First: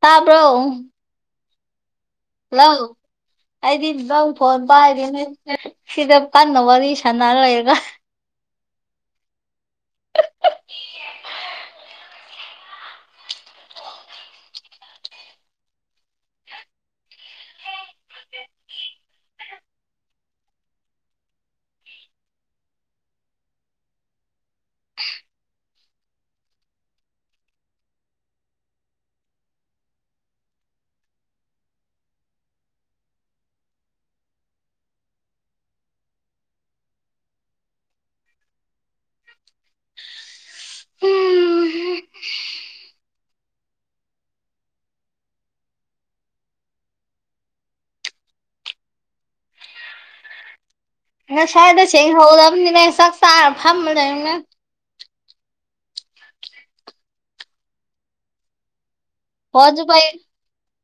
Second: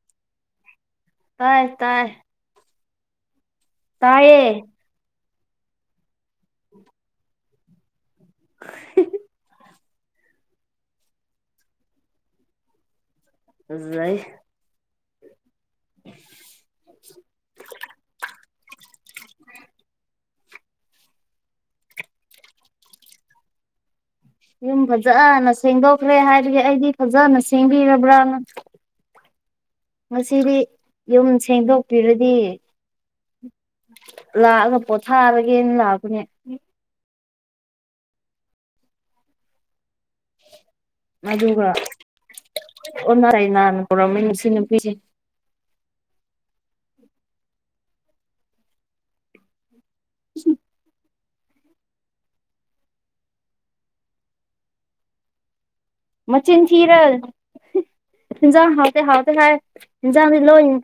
ꯇꯥꯕ꯭ꯔꯣ ꯇꯥꯏ ꯇꯥꯏ ꯍꯜꯂꯣ ꯑꯩꯗꯤ ꯖꯧ ꯇꯥꯏꯌꯦ ꯐꯣꯟ ꯄꯥꯏꯒꯦꯅꯦ ꯁꯤꯗ ꯀꯟꯅ ꯋꯥꯔꯤ ꯁꯥꯟꯅ ꯂꯩꯔꯒ ꯑꯗꯨꯗꯩ [inaudible] ꯌꯨꯝ ꯐꯖꯅ ꯁꯦꯡꯗꯣꯛꯈ꯭ꯔꯦ ꯍꯥꯏꯕꯒꯤ ꯑꯩꯗꯤ ꯐꯖꯅ ꯁꯦꯡꯕꯤꯔꯕ꯭ꯔꯥꯅ ꯉꯁꯤꯗꯤ ꯌꯨꯝ ꯁꯦꯡꯗꯣꯛꯄꯤꯔꯗꯤ ꯂꯥꯛꯑꯒ ꯄꯣꯊꯥꯔꯒꯦꯅ ꯂꯥꯛꯄꯅꯦ [inaudible] ꯃꯗꯨ ꯑꯣꯟꯅ ꯇꯩꯅꯥꯅ ꯇꯧꯔꯝꯃꯤ ꯁꯤ ꯅꯨꯄꯤꯁꯤ [inaudible] ꯉꯥꯁꯥꯏꯗ ꯁꯦꯡꯍꯧꯗꯕꯅꯤꯅꯦ ꯆꯥꯛ ꯆꯥꯔ ꯐꯝꯃ ꯂꯩꯔꯒ ꯃꯆꯤꯟ ꯊꯤꯔ ꯏꯟꯖꯥꯡ ꯍꯥꯎꯇꯦ ꯍꯥꯎꯇꯦ ꯍꯥꯏ ꯐꯣꯟꯁꯨ ꯄꯥꯏ ꯏꯟꯖꯥꯡꯗꯤ ꯂꯣꯏꯅ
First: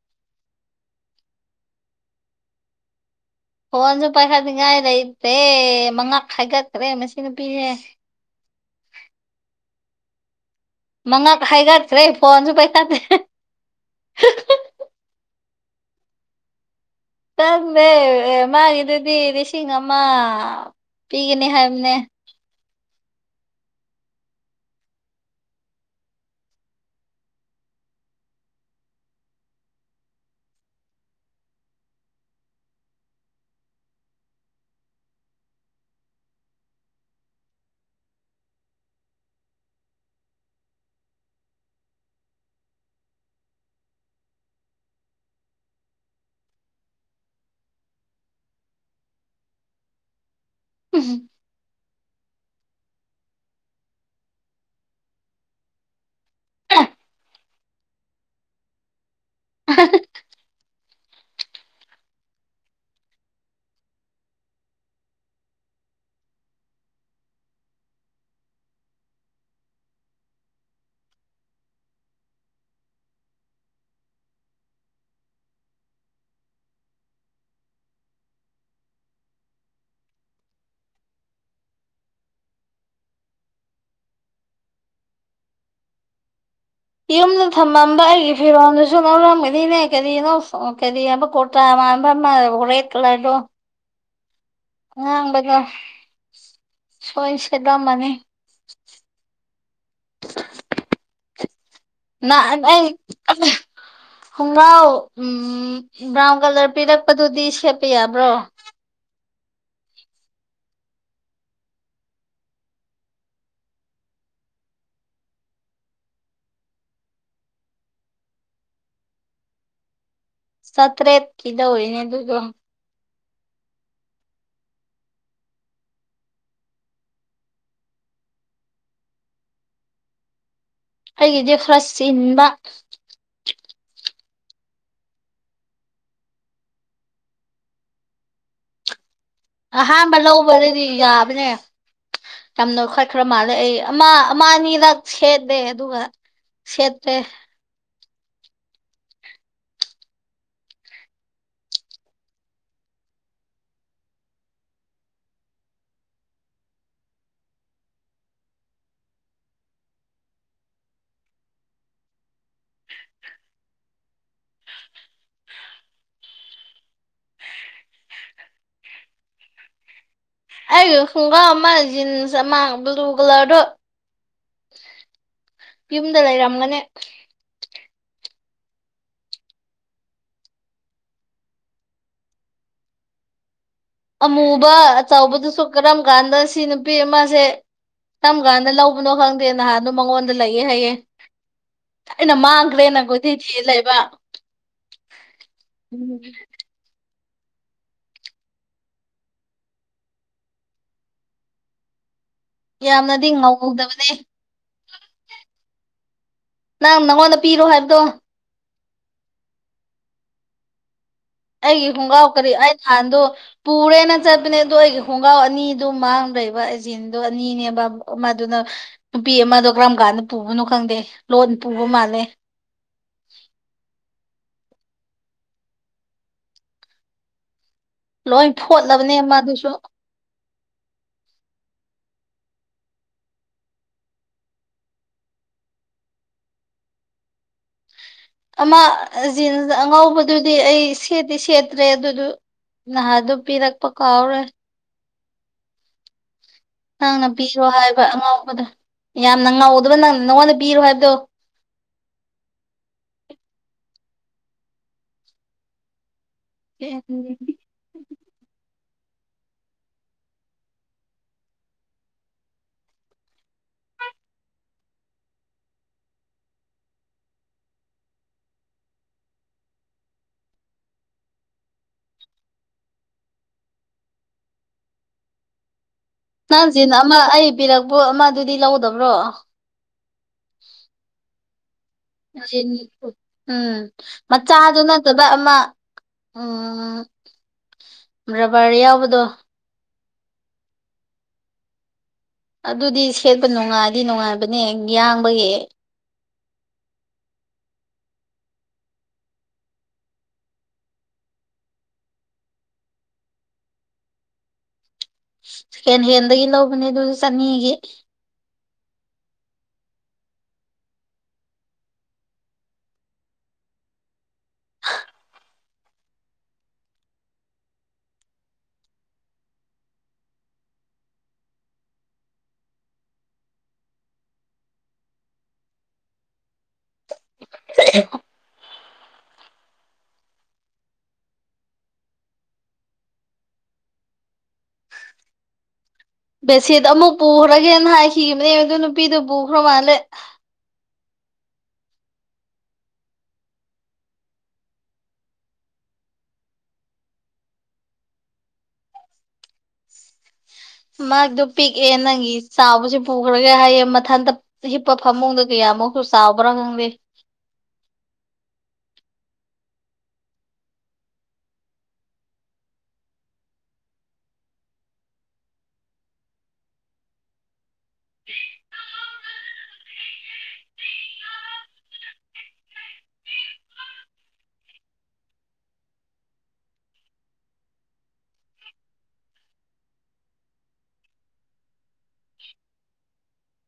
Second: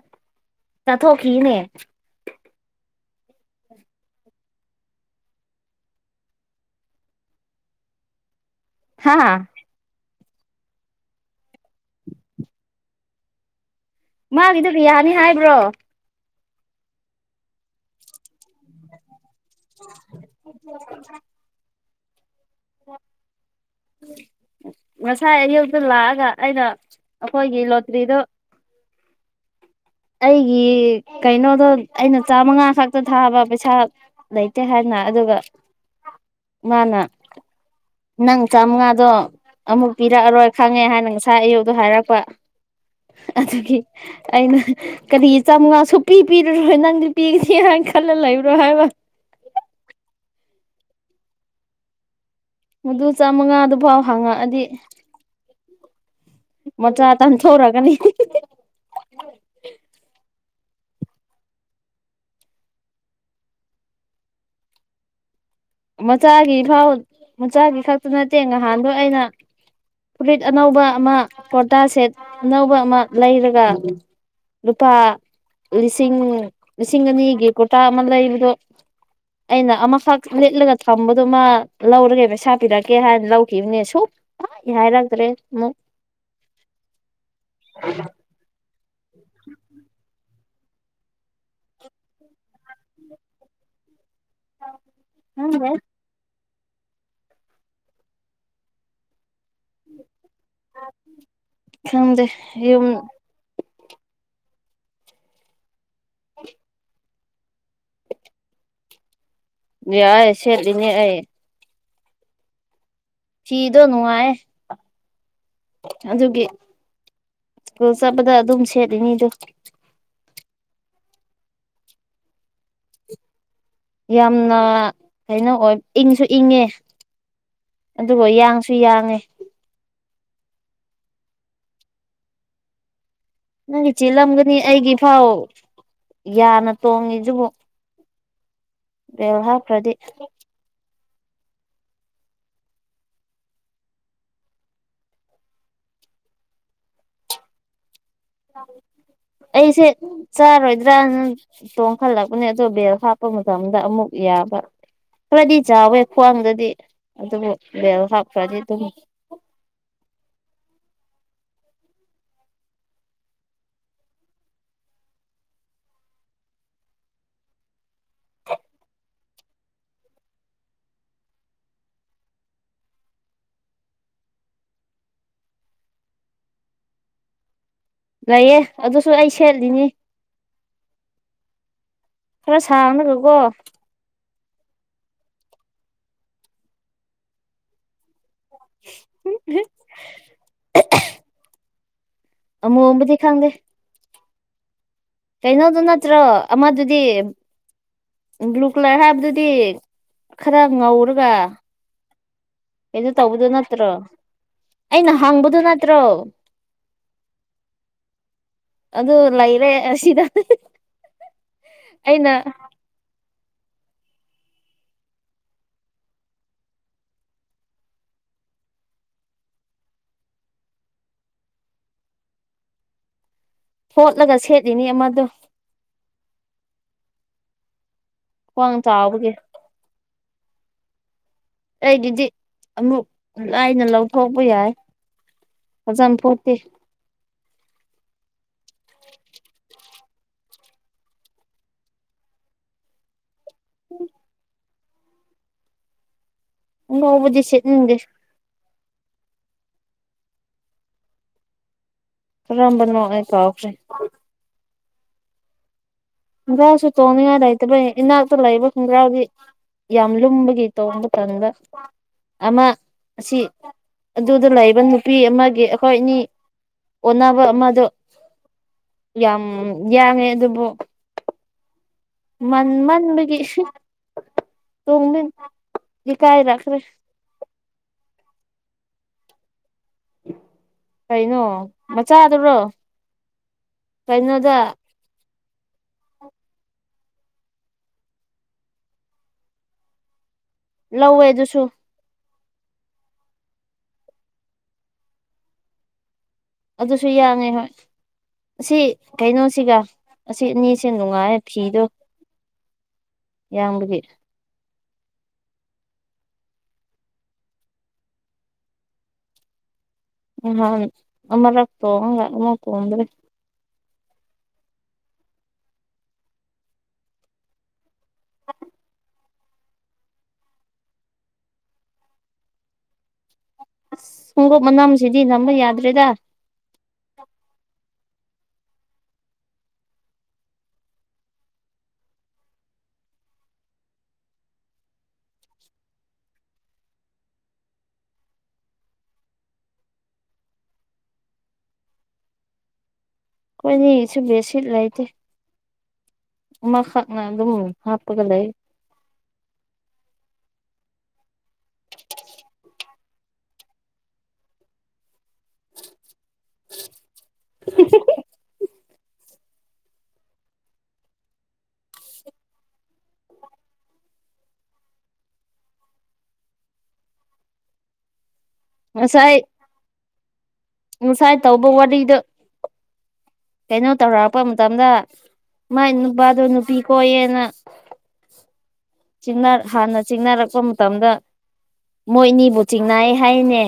ꯆꯥꯊꯣꯛꯈꯤꯅꯦ ꯐꯣꯟꯁꯨ ꯄꯥꯏꯈꯠꯅꯤꯡꯉꯥꯏ ꯂꯩꯇ꯭ꯔꯦ ꯃꯉꯛ ꯍꯥꯏꯒꯠꯈ꯭ꯔꯦ ꯃꯁꯤ ꯅꯨꯄꯤꯁꯦ ꯍꯥꯥ ꯃꯉꯛ ꯍꯥꯏꯒꯠꯈ꯭ꯔꯦ ꯐꯣꯟꯁꯨ ꯄꯥꯏꯈꯠꯇꯦ ꯃꯥꯒꯤꯗꯨ ꯀꯌꯥꯅꯤ ꯍꯥꯏꯕ꯭ꯔꯣ ꯈꯪꯗꯦ ꯑꯦ ꯃꯥꯒꯤꯗꯨꯗꯤ ꯂꯤꯁꯤꯡ ꯑꯃ ꯄꯤꯒꯅꯤ ꯍꯥꯏꯕꯅꯦ [inaudible] ꯉꯁꯥꯏ ꯑꯌꯨꯛꯇ ꯂꯥꯛꯑꯒ ꯑꯩꯅ ꯑꯈꯣꯏꯒꯤ ꯂꯣꯇ꯭ꯔꯤꯗꯨ ꯑꯩꯒꯤ ꯀꯩꯅꯣꯗꯣ ꯑꯩꯅ ꯆꯥꯃꯉꯥ ꯈꯛꯇ ꯊꯥꯕ ꯄꯩꯁꯥ ꯂꯩꯇꯦ ꯍꯥꯏꯅ ꯑꯗꯨꯒ ꯃꯥꯅ ꯅꯪ ꯆꯥꯝꯃꯉꯥꯗꯣ ꯑꯃꯨꯛ ꯄꯤꯔꯛꯑꯔꯣꯏ ꯈꯪꯉꯦ ꯍꯥꯏꯅ ꯉꯁꯥꯏ ꯑꯌꯨꯛꯇꯣ ꯍꯥꯏꯔꯛꯄ ꯑꯗꯨꯒꯤ ꯑꯩꯅ ꯀꯔꯤ ꯆꯥꯝꯃꯉꯥ ꯁꯨꯞꯄꯤ ꯄꯤꯔꯨꯔꯣ ꯅꯪꯗꯤ ꯄꯤꯒꯅꯤ ꯍꯥꯏꯅ ꯈꯜꯂ ꯂꯩꯕ꯭ꯔꯣ ꯍꯥꯏꯕ ꯎꯝ ꯃꯗꯨ ꯆꯥꯝꯃꯉꯥ ꯑꯗꯨꯐꯥꯎ ꯍꯥꯡꯉꯛꯑꯗꯤ ꯃꯆꯥ ꯇꯝꯊꯣꯔꯛꯒꯅꯤ [unintelligible] ꯃꯆꯥꯒꯤ ꯐꯥꯎ ꯃꯆꯥꯒꯤ ꯈꯛꯇ ꯅꯠꯇꯦ ꯉꯍꯥꯟꯗꯣ ꯑꯩꯅ ꯐꯨꯔꯤꯠ ꯑꯅꯧꯕ ꯑꯃ ꯀꯨꯔꯇꯥ ꯁꯦꯠ ꯑꯅꯧꯕ ꯑꯃ ꯂꯩꯔꯒ ꯂꯨꯄꯥ ꯂꯤꯁꯤꯡ ꯂꯤꯁꯤꯡ ꯑꯅꯤꯒꯤ ꯀꯨꯔꯇꯥ ꯑꯃ ꯂꯩꯕꯗꯣ ꯑꯩꯅ ꯑꯃ ꯐꯥꯎ [unintelligible] ꯂꯤꯠꯂꯒ ꯊꯝꯕꯗꯨꯃ ꯂꯧꯔꯒꯦ ꯄꯩꯁꯥ ꯄꯤꯔꯛꯀꯦ ꯍꯥꯏꯅ ꯂꯧꯈꯤꯕꯅꯦ ꯁꯨ ꯍꯥꯏ ꯍꯥꯏꯔꯛꯇꯔꯦ ꯑꯃꯨꯛ ꯌꯨꯝꯗ ꯊꯝꯃꯝꯕ ꯑꯩꯒꯤ ꯐꯤꯔꯣꯜꯗꯁꯨ ꯂꯧꯔꯝꯒꯅꯤꯅꯦ ꯀꯔꯤꯅꯣ ꯀꯔꯤ ꯍꯥꯏꯕ ꯀꯨꯔꯇꯥ ꯃꯥꯟꯕ ꯑꯃ ꯔꯦꯗ ꯀꯂꯔꯗꯣ ꯑꯉꯥꯡꯕꯗꯣ ꯈꯪꯗꯦ ꯁꯣꯏ ꯁꯦꯗ ꯂꯝꯃꯅꯤ ꯈꯪꯗꯦ ꯉꯍꯥꯟ ꯌꯨꯝ ꯑꯩ ꯈꯣꯡꯒꯔꯥꯎ ꯎꯝ ꯕ꯭ꯔꯥꯎꯟ ꯀꯂꯔ ꯄꯤꯔꯛ ꯑꯗꯨꯗꯤ ꯁꯦꯠꯄ ꯌꯥꯕ꯭ꯔꯣ ꯌꯥꯏ ꯁꯦꯠꯂꯤꯅꯤ ꯑꯩ ꯐꯤꯗꯣ ꯅꯨꯡꯉꯥꯏꯌꯦ ꯑꯗꯨꯒꯤ ꯁ꯭ꯀꯨꯜ ꯆꯠꯄꯗ ꯑꯗꯨꯝ ꯁꯦꯠꯂꯤꯅꯤꯗꯨ ꯆꯥꯇ꯭ꯔꯦꯠꯀꯤ ꯂꯧꯔꯤꯅꯤ ꯑꯗꯨꯗꯣ꯫ ꯌꯥꯝꯅ ꯀꯩꯅꯣ ꯑꯣꯏ ꯏꯪꯁꯨ ꯏꯪꯉꯦ ꯑꯗꯨꯒ ꯌꯥꯡꯁꯨ ꯌꯥꯡꯉꯦ ꯑꯩꯒꯤꯗꯤ ꯈꯔ ꯆꯤꯟꯕ ꯅꯪꯒꯤ ꯆꯤꯜꯂꯝꯒꯅꯤ ꯑꯩꯒꯤ ꯐꯥꯎ ꯌꯥꯅ ꯇꯣꯡꯉꯤꯁꯤꯕꯨ [unintelligible] ꯑꯍꯥꯟꯕ ꯂꯧꯕꯗꯗꯤ ꯌꯥꯕꯅꯦ ꯌꯥꯝ ꯅꯣꯏꯈꯠ ꯈꯔ ꯃꯥꯜꯂꯦ ꯑꯩ ꯑꯃ ꯑꯃ ꯑꯅꯤꯔꯛ ꯁꯦꯠꯂꯦ ꯑꯗꯨꯒ ꯁꯦꯠꯇ꯭ꯔꯦ [inaudible] ꯑꯩꯁꯦ ꯆꯥꯔꯣꯏꯗ꯭ꯔꯅ ꯇꯣꯡꯈꯠꯂꯛꯄꯅꯦ ꯑꯗꯣ ꯕꯦꯜ ꯍꯥꯞꯄ ꯃꯇꯝꯗ ꯑꯃꯨꯛ ꯌꯥꯕ ꯈꯔꯗꯤ ꯆꯥꯎꯋꯦ ꯈ꯭ꯋꯥꯡꯗꯗꯤ ꯑꯗꯨꯕꯨ ꯕꯦꯜ ꯍꯥꯞ ꯈꯔꯗꯤ ꯑꯗꯨꯝ [inaudible] ꯑꯩꯒꯤ ꯈꯨꯡꯒꯔꯥꯎ ꯑꯃ ꯖꯤꯟꯁ ꯑꯃ ꯕ꯭ꯂꯨ ꯀꯂꯔꯗꯨ ꯌꯨꯝꯗ ꯂꯩꯔꯝꯒꯅꯤ ꯂꯩꯌ‌ꯦ ꯑꯗꯨꯁꯨ ꯑꯩ ꯁꯦꯠꯂꯤꯅꯤ ꯈꯔ ꯁꯥꯡꯂꯒꯀꯣ ꯑꯃꯨꯕ ꯑꯆꯧꯕꯗꯨꯁꯨ ꯀꯔꯝ ꯀꯥꯟꯗ ꯁꯤ ꯅꯨꯄꯤ ꯑꯃꯁꯦ ꯀꯝ ꯀꯥꯟꯗ ꯂꯧꯕꯅꯣ ꯈꯪꯗꯦ ꯅꯍꯥꯟꯗꯣ ꯃꯉꯣꯟꯗ ꯂꯩꯑꯦ ꯍꯥꯏꯌꯦ ꯑꯩꯅ ꯃꯥꯡꯈ꯭ꯔꯦꯅ ꯑꯃꯣꯝꯕꯨꯗꯤ ꯀꯣꯏꯊꯤ ꯈꯪꯗꯦ ꯊꯤ ꯂꯩꯕ ꯀꯩꯅꯣꯗꯨ ꯅꯠꯇ꯭ꯔꯣ ꯑꯃꯗꯨꯗꯤ ꯒ꯭ꯂꯨꯀꯂꯔ ꯍꯥꯏꯕꯗꯨꯗꯤ ꯈꯔ ꯉꯧꯔꯒ ꯀꯩꯅ ꯌꯥꯝꯅꯗꯤ ꯇꯧꯕꯗꯣ ꯅꯠꯇ꯭ꯔꯣ ꯉꯧꯗꯕꯅꯦ ꯑꯩꯅ ꯍꯪꯕꯗꯨ ꯅꯠꯇ꯭ꯔꯣ ꯅꯪ ꯅꯪꯉꯣꯟꯗ ꯄꯤꯔꯣ ꯍꯥꯏꯕꯗꯣ ꯑꯗꯨ ꯂꯩꯏꯔꯦ ꯑꯁꯤꯗ ꯑꯩꯒꯤ ꯈꯣꯡꯒꯔꯥꯎ ꯑꯩꯅ ꯀꯔꯤ ꯍꯥꯟꯗꯣ ꯄꯨꯔꯦꯅ ꯆꯠꯄꯅꯦ ꯑꯗꯨ ꯑꯩꯒꯤ ꯈꯣꯡꯒ꯭ꯔꯥꯎ ꯑꯅꯤꯗꯨ ꯃꯥꯡ ꯂꯩꯕ ꯑꯩ ꯖꯤꯟꯗꯣ ꯑꯅꯤꯅꯦꯕ ꯑꯃꯗꯨꯅ ꯅꯨꯄꯤ ꯑꯃꯗꯣ ꯀꯔꯝ ꯀꯥꯟꯗ ꯄꯨꯕꯅꯣ ꯈꯪꯗꯦ ꯂꯣꯟ ꯄꯨꯕ ꯃꯥꯜꯂꯦ ꯐꯣꯠꯂꯒ ꯁꯦꯠꯂꯤꯅꯤ ꯑꯃꯗꯣ ꯂꯣꯏ ꯈ꯭ꯋꯥꯡ ꯐꯣꯠꯂꯕꯅꯦ ꯆꯥꯎꯕꯒꯤ ꯑꯃꯥꯗꯨꯁꯨ ꯑꯩꯒꯤꯗꯤ ꯑꯃꯨꯛ ꯂꯥꯏꯅ ꯂꯧꯊꯣꯛꯄ ꯌꯥꯏ ꯐꯖꯅ ꯐꯣꯠꯇꯦ ꯑꯃ ꯖꯤꯟꯁ ꯑꯉꯧꯕꯗꯨꯗꯤ ꯑꯩ ꯁꯦꯠꯇꯤ ꯁꯦꯠꯇ꯭ꯔꯦ ꯑꯗꯨꯗꯨ ꯅꯍꯥꯗꯨ ꯄꯤꯔꯛꯄ ꯀꯥꯎꯔꯦ ꯅꯪꯅ ꯉꯧꯕꯗꯤ ꯄꯤꯔꯣ ꯁꯤꯠꯅꯤꯡꯗꯦ ꯍꯥꯏꯕ ꯑꯉꯧꯕꯗꯨ ꯌꯥꯝꯅ ꯉꯧꯗꯕ ꯅꯪ ꯅꯪꯉꯣꯟꯗ ꯄꯤꯔꯣ ꯍꯥꯏꯕꯗꯨ ꯀꯔꯝꯕꯅꯣ ꯑꯩ ꯀꯥꯎꯈ꯭ꯔꯦ꯫ ꯒ꯭ꯔꯥꯁꯨ ꯇꯣꯡꯅꯤꯉꯥꯏ ꯂꯩꯇꯕꯩ ꯏꯅꯥꯛꯇ ꯂꯩꯕ ꯈꯣꯡꯒ꯭ꯔꯥꯎꯗꯤ ꯌꯥꯝ ꯂꯨꯝꯕꯒꯤ ꯇꯣꯡꯕ ꯇꯟꯕ ꯑꯃ ꯑꯁꯤ ꯑꯗꯨꯗ ꯂꯩꯕ ꯅꯨꯄꯤ ꯑꯃꯒꯤ ꯑꯩꯈꯣꯏꯅꯤ ꯑꯣꯟꯅꯕ ꯑꯃꯗꯣ ꯌꯥꯝ ꯌꯥꯡꯉꯦ ꯑꯗꯨꯕꯨ ꯃꯟ ꯃꯟꯕꯒꯤ ꯇꯣꯡ ꯅꯪ ꯖꯤꯟ ꯑꯃ ꯑꯩ ꯄꯤꯔꯛꯄꯣ ꯑꯃ ꯑꯗꯨꯗꯤ ꯂꯧꯗꯕ꯭ꯔꯣ ꯀꯩꯅꯣ꯫ ꯃꯆꯥꯗꯨꯔꯣ [unintelligible] ꯑ ꯀꯩꯅꯣꯗ ꯃꯆꯥꯗꯨ ꯅꯠ ꯇꯕ ꯑꯃ ꯎꯝ ꯔꯕ꯭ꯔ ꯌꯥꯎꯕꯗꯣ ꯂꯧꯋꯦ ꯑꯗꯨꯁꯨ ꯑꯗꯨꯗꯤ ꯁꯦꯠꯄ ꯅꯨꯡꯉꯥꯏꯗꯤ ꯅꯨꯡꯉꯥꯏꯕꯅꯦ ꯌꯥꯡꯕꯒꯤ ꯑꯗꯨꯁꯨ ꯌꯥꯡꯉꯦ ꯍꯣꯏ ꯑꯁꯤ ꯀꯩꯅꯣꯁꯤꯒ ꯑꯁꯤ ꯑꯅꯤꯁꯦ ꯅꯨꯡꯉꯥꯏ ꯐꯤꯗꯣ [unintelligible] ꯍꯦꯟ ꯍꯦꯟꯗꯒꯤ ꯂꯧꯕꯅꯦ ꯑꯗꯨ ꯆꯅꯤꯒꯤ [unintelligible] [unintelligible] ꯑꯁ ꯈꯣꯡꯎꯞ ꯃꯅꯥꯝꯁꯤꯗꯤ ꯅꯝꯕ ꯌꯥꯗ꯭ꯔꯦꯗ [unintelligible] ꯕꯦꯁꯤꯗ ꯑꯃꯨꯛ ꯄꯨꯈ꯭ꯔꯒꯦꯅ ꯍꯥꯏꯈꯤꯕꯅꯦ ꯑꯗꯨ ꯅꯨꯄꯤꯗꯨ ꯄꯨꯈ꯭ꯔ ꯃꯥꯜꯂꯦ ꯑꯩꯈꯣꯏꯅꯤ ꯁꯨꯝꯁꯤ ꯂꯩꯇꯦ ꯑꯃꯈꯛꯅ ꯑꯗꯨꯝ ꯍꯥꯞꯄꯒ ꯂꯩ ꯃꯥꯗꯣ ꯄꯤꯛꯑꯦ ꯅꯪꯒꯤ ꯆꯥꯎꯕꯁꯦ ꯄꯨꯈ꯭ꯔꯒꯦ ꯍꯥꯏꯌꯦ ꯃꯊꯟꯇ ꯍꯤꯞꯄ ꯐꯃꯨꯡꯗ ꯀꯌꯥꯃꯨꯛꯁꯨ ꯆꯥꯎꯕ꯭ꯔꯥ ꯈꯪꯗꯦ [unintelligible] [inaudible] ꯉꯁꯥꯏ ꯉꯁꯥꯏ ꯇꯧꯕ ꯋꯥꯔꯤꯗꯨ ꯀꯩꯅꯣ ꯇꯧꯔꯛꯔꯛꯄ ꯃꯇꯝꯗ ꯃꯥꯏ ꯅꯨꯄꯥꯗꯣ ꯅꯨꯄꯤ ꯀꯣꯏꯌꯦꯅ ꯆꯤꯡꯅꯔ ꯍꯥꯟꯅ ꯆꯤꯡꯅꯔꯛꯄ ꯃꯇꯝꯗ ꯃꯣꯏ ꯑꯅꯤꯕꯨ ꯆꯤꯡꯅꯩ ꯍꯥꯏꯌꯦꯅꯦ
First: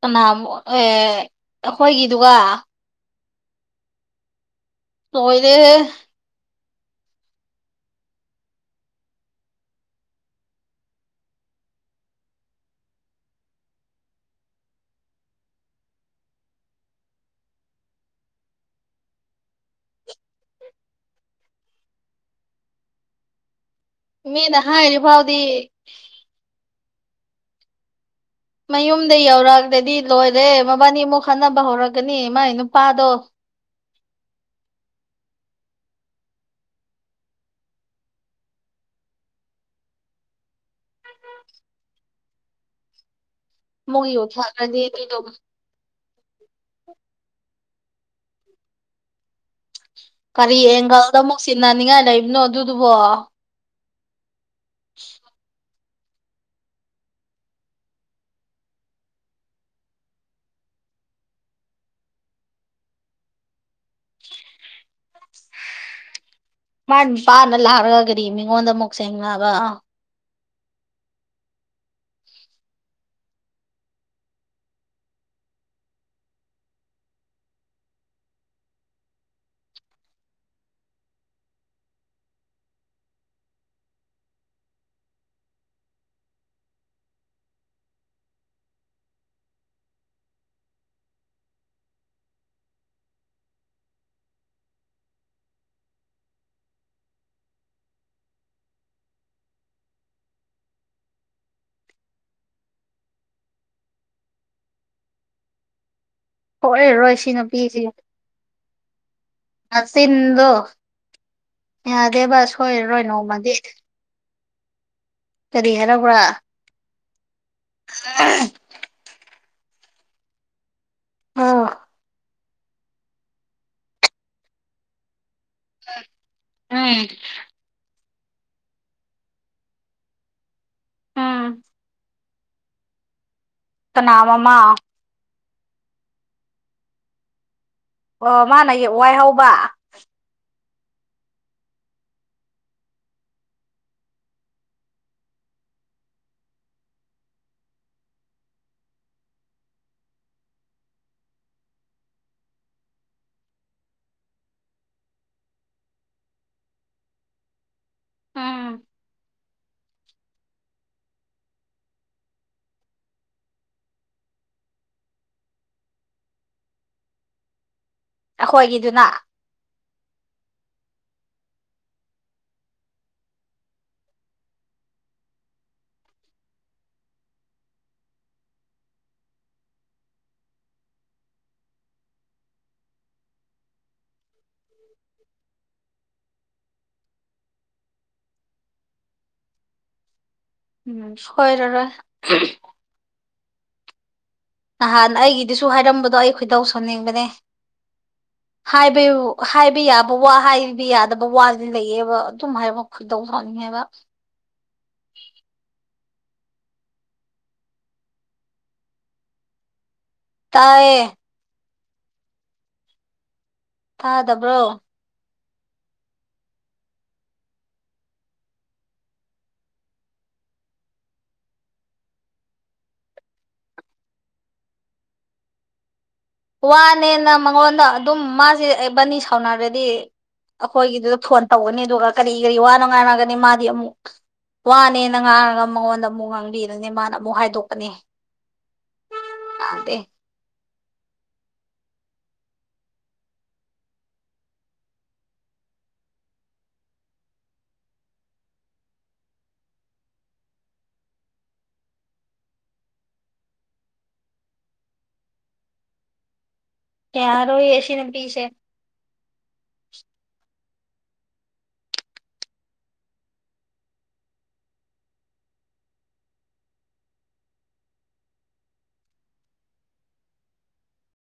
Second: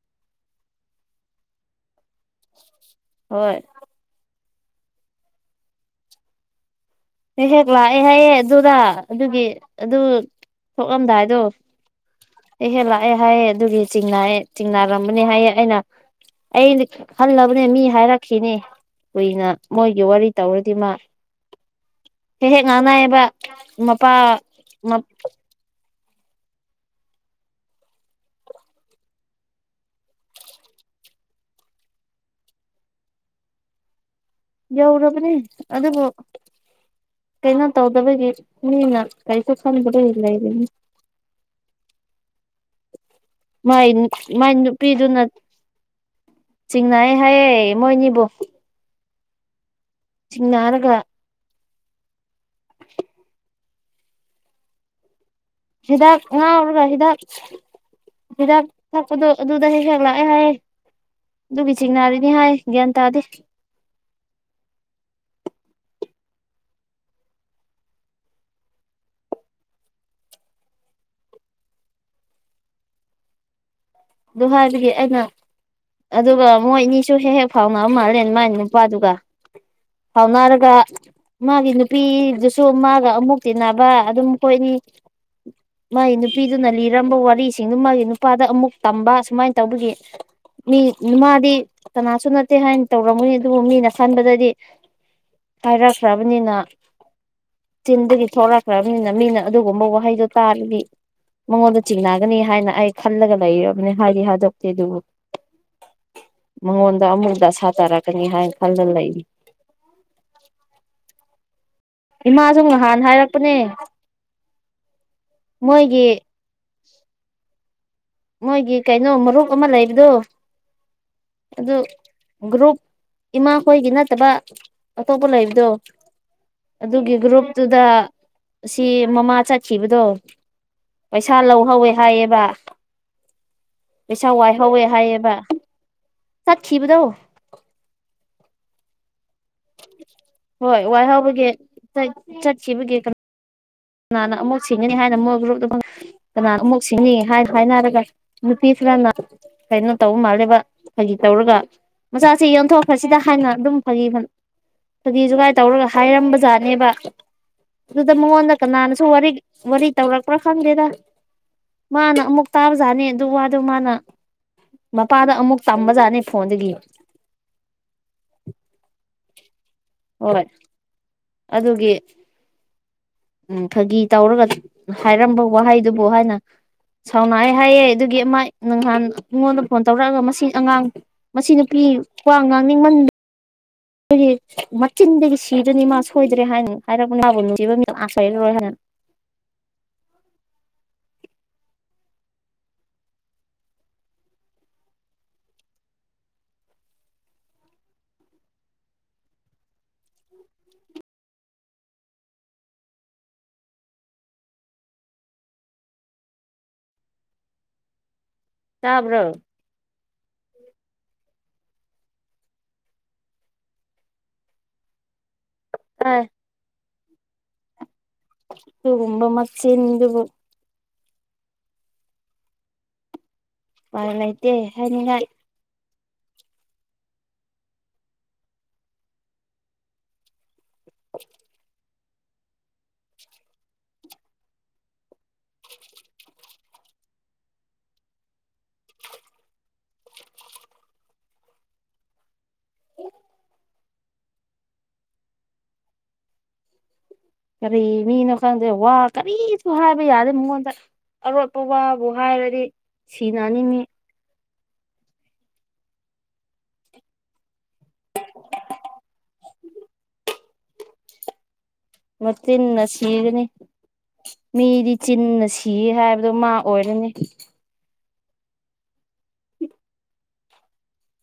ꯀꯅꯥ [unintelligible] ꯑꯩꯈꯣꯏꯒꯤꯗꯨꯒ ꯍꯣꯏ [unintelligible] ꯍꯦꯛ ꯍꯦꯛ ꯂꯥꯛꯑꯦ ꯍꯥꯏꯌꯦ ꯑꯗꯨꯗ ꯑꯗꯨꯒꯤ ꯑꯗꯨ ꯊꯣꯛꯂꯝꯗꯥꯏꯗꯣ ꯑꯩ ꯍꯦ ꯂꯥꯛꯑꯦ ꯍꯥꯏꯌꯦ ꯑꯗꯨꯒꯤ ꯆꯤꯡꯑ ꯆꯤꯡꯅꯥꯔꯝꯕꯅꯦ ꯍꯥꯏꯌꯦ ꯑꯩꯅ [unintelligible] ꯈꯜꯂꯕꯅꯦ ꯃꯤ ꯍꯥꯏꯔꯛꯈꯤꯅꯤ ꯀꯨꯏꯅ ꯃꯣꯏꯒꯤ ꯋꯥꯔꯤ ꯇꯧꯔꯗꯤ ꯃꯥ ꯍꯦꯛ ꯍꯦꯛ ꯉꯥꯡꯅꯏꯌꯦꯕ ꯃꯄꯥ ꯗꯤ ꯃꯌꯨꯝꯗ ꯌꯧꯔꯛꯑꯒꯗꯤ ꯂꯣꯏꯔꯦ ꯃꯕꯥꯅꯤ ꯑꯃꯨꯛ ꯈꯟꯅꯕ ꯍꯧꯔꯛꯒꯅꯤ ꯃꯥꯏ ꯅꯨꯄꯥꯗꯣ ꯌꯧꯔꯕꯅꯦ ꯑꯗꯨꯕꯨ ꯀꯩꯅꯣ ꯇꯧꯗꯕꯒꯤ ꯃꯤꯅ ꯀꯔꯤꯁꯨ ꯈꯪꯕ ꯂꯩꯔꯤꯅꯤ [unintelligible] ꯃꯥꯏ ꯑꯃꯨꯛ ꯃꯥꯏ ꯌꯣꯛꯊꯈ꯭ꯔꯗꯤ ꯑꯗꯨꯗꯣ ꯅꯨꯄꯤꯗꯨꯅ ꯆꯤꯡꯅꯏ ꯍꯥꯏꯌꯦ ꯃꯣꯏꯅꯤꯕꯨ ꯀꯔꯤ ꯆꯤꯡꯅꯔꯒ ꯑꯦꯡꯒꯜꯗ ꯑꯃꯨꯛ ꯁꯤꯟꯅꯅꯤꯡꯉꯥꯏ ꯂꯩꯕꯅꯣ ꯑꯗꯨꯗꯨꯕꯣ ꯍꯤꯗꯥꯛ ꯉꯥꯎꯔ ꯍꯤꯗꯥꯛ ꯍꯤꯗꯥꯛ ꯊꯄꯗ ꯑꯗꯨꯗ ꯍꯛꯂꯥꯛꯑꯦ ꯍꯥꯏꯌꯦ ꯑꯗꯨꯒꯤ ꯆꯤꯡ ꯅꯥꯔꯤꯅꯤ ꯍꯥꯏ ꯒ꯭ꯌꯥꯟ ꯇꯥꯗꯦ [unintelligible] ꯑꯔꯒꯔꯤ ꯃꯤꯒꯣꯟ ꯃꯨꯛꯁꯦꯡ ꯗꯨꯍꯥꯗꯒꯤ ꯑꯩꯅ ꯑꯗꯨꯒ ꯃꯣꯏ ꯑꯅꯤꯁꯨ ꯍꯦꯛ ꯍꯦꯛ ꯐꯥꯎꯅꯔꯝ ꯃꯥꯜꯂꯦ ꯃꯥꯥꯏ ꯅꯨꯄꯥꯗꯨꯒ ꯍꯧꯅꯔꯒ ꯃꯥꯒꯤ ꯅꯨꯄꯤꯗꯨꯁꯨ ꯃꯥꯒ ꯑꯃꯨꯛ ꯇꯤꯟꯅꯕ ꯑꯗꯨꯝ ꯀꯣꯏꯅꯤ ꯃꯥꯒꯤ ꯅꯨꯄꯤꯗꯨꯅ ꯂꯤꯔꯝꯕ ꯋꯥꯔꯤꯁꯤꯡꯗꯨ ꯃꯥꯒꯤ ꯅꯨꯄꯥꯗ ꯑꯃꯨꯛ ꯇꯝꯕ ꯁꯨꯃꯥꯏꯅ ꯇꯧꯕꯒꯤ ꯃꯤ ꯅꯨꯃꯥꯗꯤ ꯀꯅꯥꯁꯨ ꯅꯠꯇꯦ ꯍꯥꯏꯅ ꯇꯧꯔꯝꯒꯅꯤ ꯑꯗꯨꯕꯨ ꯃꯤꯅ ꯈꯟꯕꯗꯗꯤ ꯄꯥꯏꯔꯛꯈ꯭ꯔꯕꯅꯤꯅ ꯇꯤꯟꯗꯒꯤ ꯊꯣꯛꯂꯛꯈ꯭ꯔꯕꯅꯤꯅ ꯃꯤꯅ ꯑꯗꯨꯒꯨꯝꯕ ꯋꯥꯍꯩꯗꯣ ꯇꯥꯔꯗꯤ ꯃꯉꯣꯟꯗ ꯆꯤꯡꯅꯒꯅꯤ ꯍꯥꯏꯅ ꯑꯩ ꯈꯜꯂꯒ ꯂꯩ ꯃꯅꯦ ꯍꯥꯏꯦ ꯍꯥꯗꯞꯇ ꯑꯗꯨꯗꯨ ꯃꯉꯣꯟꯗ ꯁꯣꯏꯔꯔꯣꯏ ꯁꯤ ꯑꯃꯨꯛ ꯗꯁꯥ ꯅꯨꯄꯤꯁꯤ ꯇꯥꯔꯛꯀꯅꯤ ꯍꯥꯏꯅ ꯈꯜꯂ ꯂꯩꯔꯤ ꯃꯆꯤꯟꯗꯣ ꯌꯥꯗꯦꯕ ꯏꯃꯥꯁꯨ ꯅꯍꯥꯟ ꯁꯣꯏꯔꯔꯣꯏ ꯅꯣꯡꯃꯗꯤ ꯍꯥꯏꯔꯛꯄꯅꯦ ꯀꯔꯤ ꯃꯣꯏꯒꯤ ꯍꯥꯏꯔꯕ꯭ꯔꯥ ꯃꯣꯏꯒꯤ ꯀꯩꯅꯣ ꯃꯔꯨꯞ ꯑꯃ ꯂꯩꯕꯗꯣ ꯎꯝ ꯑꯗꯨ ꯒ꯭ꯔꯨꯞ ꯏꯃꯥꯈꯣꯏꯒꯤ ꯅꯠꯇꯕ ꯑꯇꯣꯞꯄ ꯂꯩ ꯑꯗꯣ ꯎꯝ ꯑꯗꯨꯒꯤ ꯒ꯭ꯔꯨꯞꯨꯞꯇꯨꯗ ꯁꯤ ꯃꯃꯥ ꯆꯠꯈꯤꯕꯗꯣ ꯄꯩꯁꯥ ꯎꯝ ꯂꯧꯍꯧꯋꯦ ꯍꯥꯏꯌꯦꯕ ꯀꯅꯥ ꯄꯩꯁꯥ ꯃꯃꯥ ꯋꯥꯏꯍꯧꯋꯦ ꯍꯥꯏꯌꯦꯕ ꯆꯠꯈꯤꯕꯗꯣ ꯑꯣ ꯃꯥꯅ ꯋꯥꯏ ꯍꯧꯕ ꯍꯣꯏ ꯋꯥꯏꯍꯥꯎꯕꯒꯤ ꯆꯠꯈꯤꯕꯒꯤ꯫ ꯅꯥꯅ ꯑꯃꯨꯛ ꯁꯤꯡꯒꯅꯤ ꯍꯥꯏꯅ ꯃꯣꯏ ꯒ꯭ꯔꯨꯞ ꯫ ꯀꯅꯥꯅ ꯑꯃꯨꯛ ꯁꯤꯅꯤ ꯍꯥꯏ ꯍꯥꯏꯅꯔꯒ ꯅꯨꯄꯤꯁꯤꯔꯅ ꯀꯩꯅꯣ ꯇꯧꯕ ꯃꯥꯜꯂꯦꯕ ꯍꯥꯏꯒꯤ ꯇꯧꯔꯒ ꯃꯆꯥꯁꯤ ꯌꯣꯟꯊꯣꯛꯈ꯭ꯔꯁꯤꯗ ꯍꯥꯏꯅ ꯑꯗꯨꯝ ꯐꯪ ꯐꯗꯤꯁꯨꯨꯒꯥꯏ ꯇꯧꯔꯒ ꯍꯥꯏꯔꯝꯕ ꯖꯥꯠꯅꯦꯕ ꯑꯗꯨꯗ [unintelligible] ꯎꯝ ꯀꯅꯥꯅꯁꯨ ꯋꯥꯔꯤ ꯋꯥꯔꯤ ꯇꯧꯔꯛꯄ꯭ꯔꯥ ꯈꯪꯗꯦꯗ ꯃꯥꯅ ꯑꯃꯨꯛ ꯇꯥꯕꯖꯥꯠꯅꯤ ꯑꯗꯨ ꯋꯥꯗꯣ ꯃꯥꯅ ꯃꯄꯥꯗ ꯑꯃꯨꯛ ꯇꯝꯕꯖꯥꯠꯅꯤ ꯐꯣꯟꯗꯒꯤ ꯑꯩꯈꯣꯏꯒꯤꯗꯨꯅ ꯍꯣꯏ ꯑꯗꯨꯒꯤ ꯎꯝ ꯐꯥꯒꯤ ꯇꯧꯔꯒ ꯍꯥꯏꯔꯝꯕ ꯋꯥꯍꯩꯗꯨꯕꯨ ꯍꯥꯏꯅ ꯁꯥꯎꯅꯑ ꯍꯥꯏꯌꯦꯦ ꯑꯗꯨꯒꯤ ꯑꯃ ꯅꯪꯍꯥꯟ ꯑꯩꯉꯣꯟꯗ ꯐꯣꯟ ꯇꯧꯔꯛꯑꯒ ꯃꯁꯤꯡ ꯑꯉꯥꯡ ꯃꯁꯤ ꯅꯨꯄꯤ ꯈ꯭ꯋꯥꯡ ꯉꯥꯡꯅꯤꯡꯃꯟ ꯑꯩꯈꯣꯏꯒꯤ ꯃꯆꯤꯟꯗꯒꯤ ꯁꯤꯗꯅꯤ ꯃꯥ ꯁꯣꯏꯗ꯭ꯔꯦ ꯍꯥꯏꯅ ꯍꯥꯏꯔꯛꯄ ꯃꯥꯕꯨ ꯅꯨꯡꯁꯤꯕꯝꯗ ꯑꯥꯁꯔꯔꯣꯏ ꯍꯥꯏꯅ ꯎꯝ ꯁꯣꯏꯔꯔꯣꯏ ꯅꯍꯥꯟ ꯑꯩꯒꯤꯗꯨꯁꯨ ꯍꯥꯏꯔꯝꯕꯗꯣ ꯑꯩ ꯈꯣꯏꯗꯧ ꯁꯝꯅꯤꯡꯕꯅꯦ ꯍꯥꯏꯕ ꯍꯥꯏꯕ ꯌꯥꯕ ꯋꯥ ꯍꯥꯏꯕ ꯌꯥꯗꯕ ꯋꯥꯗꯨ ꯂꯩꯌꯦꯕ ꯑꯗꯨꯝ ꯍꯥꯏ ꯗꯧ ꯋꯥꯅꯤ ꯍꯥꯏꯕ꯫ ꯇꯥꯕ꯭ꯔꯣ ꯇꯥꯏꯌꯦ ꯊꯥꯗꯕ꯭ꯔꯣ ꯑ ꯑꯗꯨꯒꯨꯝꯕ ꯃꯆꯤꯟꯗꯨꯕꯨ꯫ ꯎꯄꯥꯏ ꯂꯩꯇꯦ ꯍꯥꯏꯅꯤꯡꯉꯥꯏ꯫ ꯋꯥꯅꯦꯅ ꯃꯉꯣꯟꯗ ꯑꯗꯨꯝ ꯃꯥꯁꯦ ꯕꯥꯅꯤ ꯁꯥꯎꯅꯔꯗꯤ꯫ ꯑꯩꯈꯣꯏꯒꯤꯗꯨꯗ ꯐꯣꯟ ꯇꯧꯒꯅꯤ ꯑꯗꯨꯒ ꯀꯔꯤ ꯀꯔꯤ ꯋꯥꯅꯉꯥꯏꯅꯒꯅꯤ ꯃꯥꯗꯤ ꯑꯃꯨꯛ꯫ ꯋꯥꯅꯦꯅ ꯉꯥꯡꯉꯒ ꯃꯉꯣꯟꯗ ꯑꯃꯨꯛ ꯉꯥꯡꯕꯤꯗꯅꯦ ꯃꯥꯅ ꯑꯃꯨꯛ ꯍꯥꯏꯗꯣꯛꯄꯅꯦ ꯑꯗ ꯎ [unintelligible] ꯀꯔꯤ ꯃꯤꯅꯣ ꯈꯪꯗꯦ ꯋꯥ ꯀꯔꯤꯁꯨ ꯍꯥꯏꯕ ꯌꯥꯗꯦ ꯃꯉꯣꯟꯗ ꯑꯔꯣꯠꯄ ꯋꯥꯕꯨ ꯍꯥꯏꯔꯗꯤ ꯁꯤꯅꯅꯤꯃꯤ ꯀꯔꯣ ꯑꯦꯁꯤ ꯅ ꯄꯤꯁꯦ ꯃꯦ ꯏ ꯅꯁꯤꯒꯅꯦ ꯃꯤꯗꯤ ꯆꯤꯟꯅ ꯁꯤ ꯍꯥꯏꯕꯗꯣ ꯃꯥ ꯑꯣꯏꯔꯅꯤ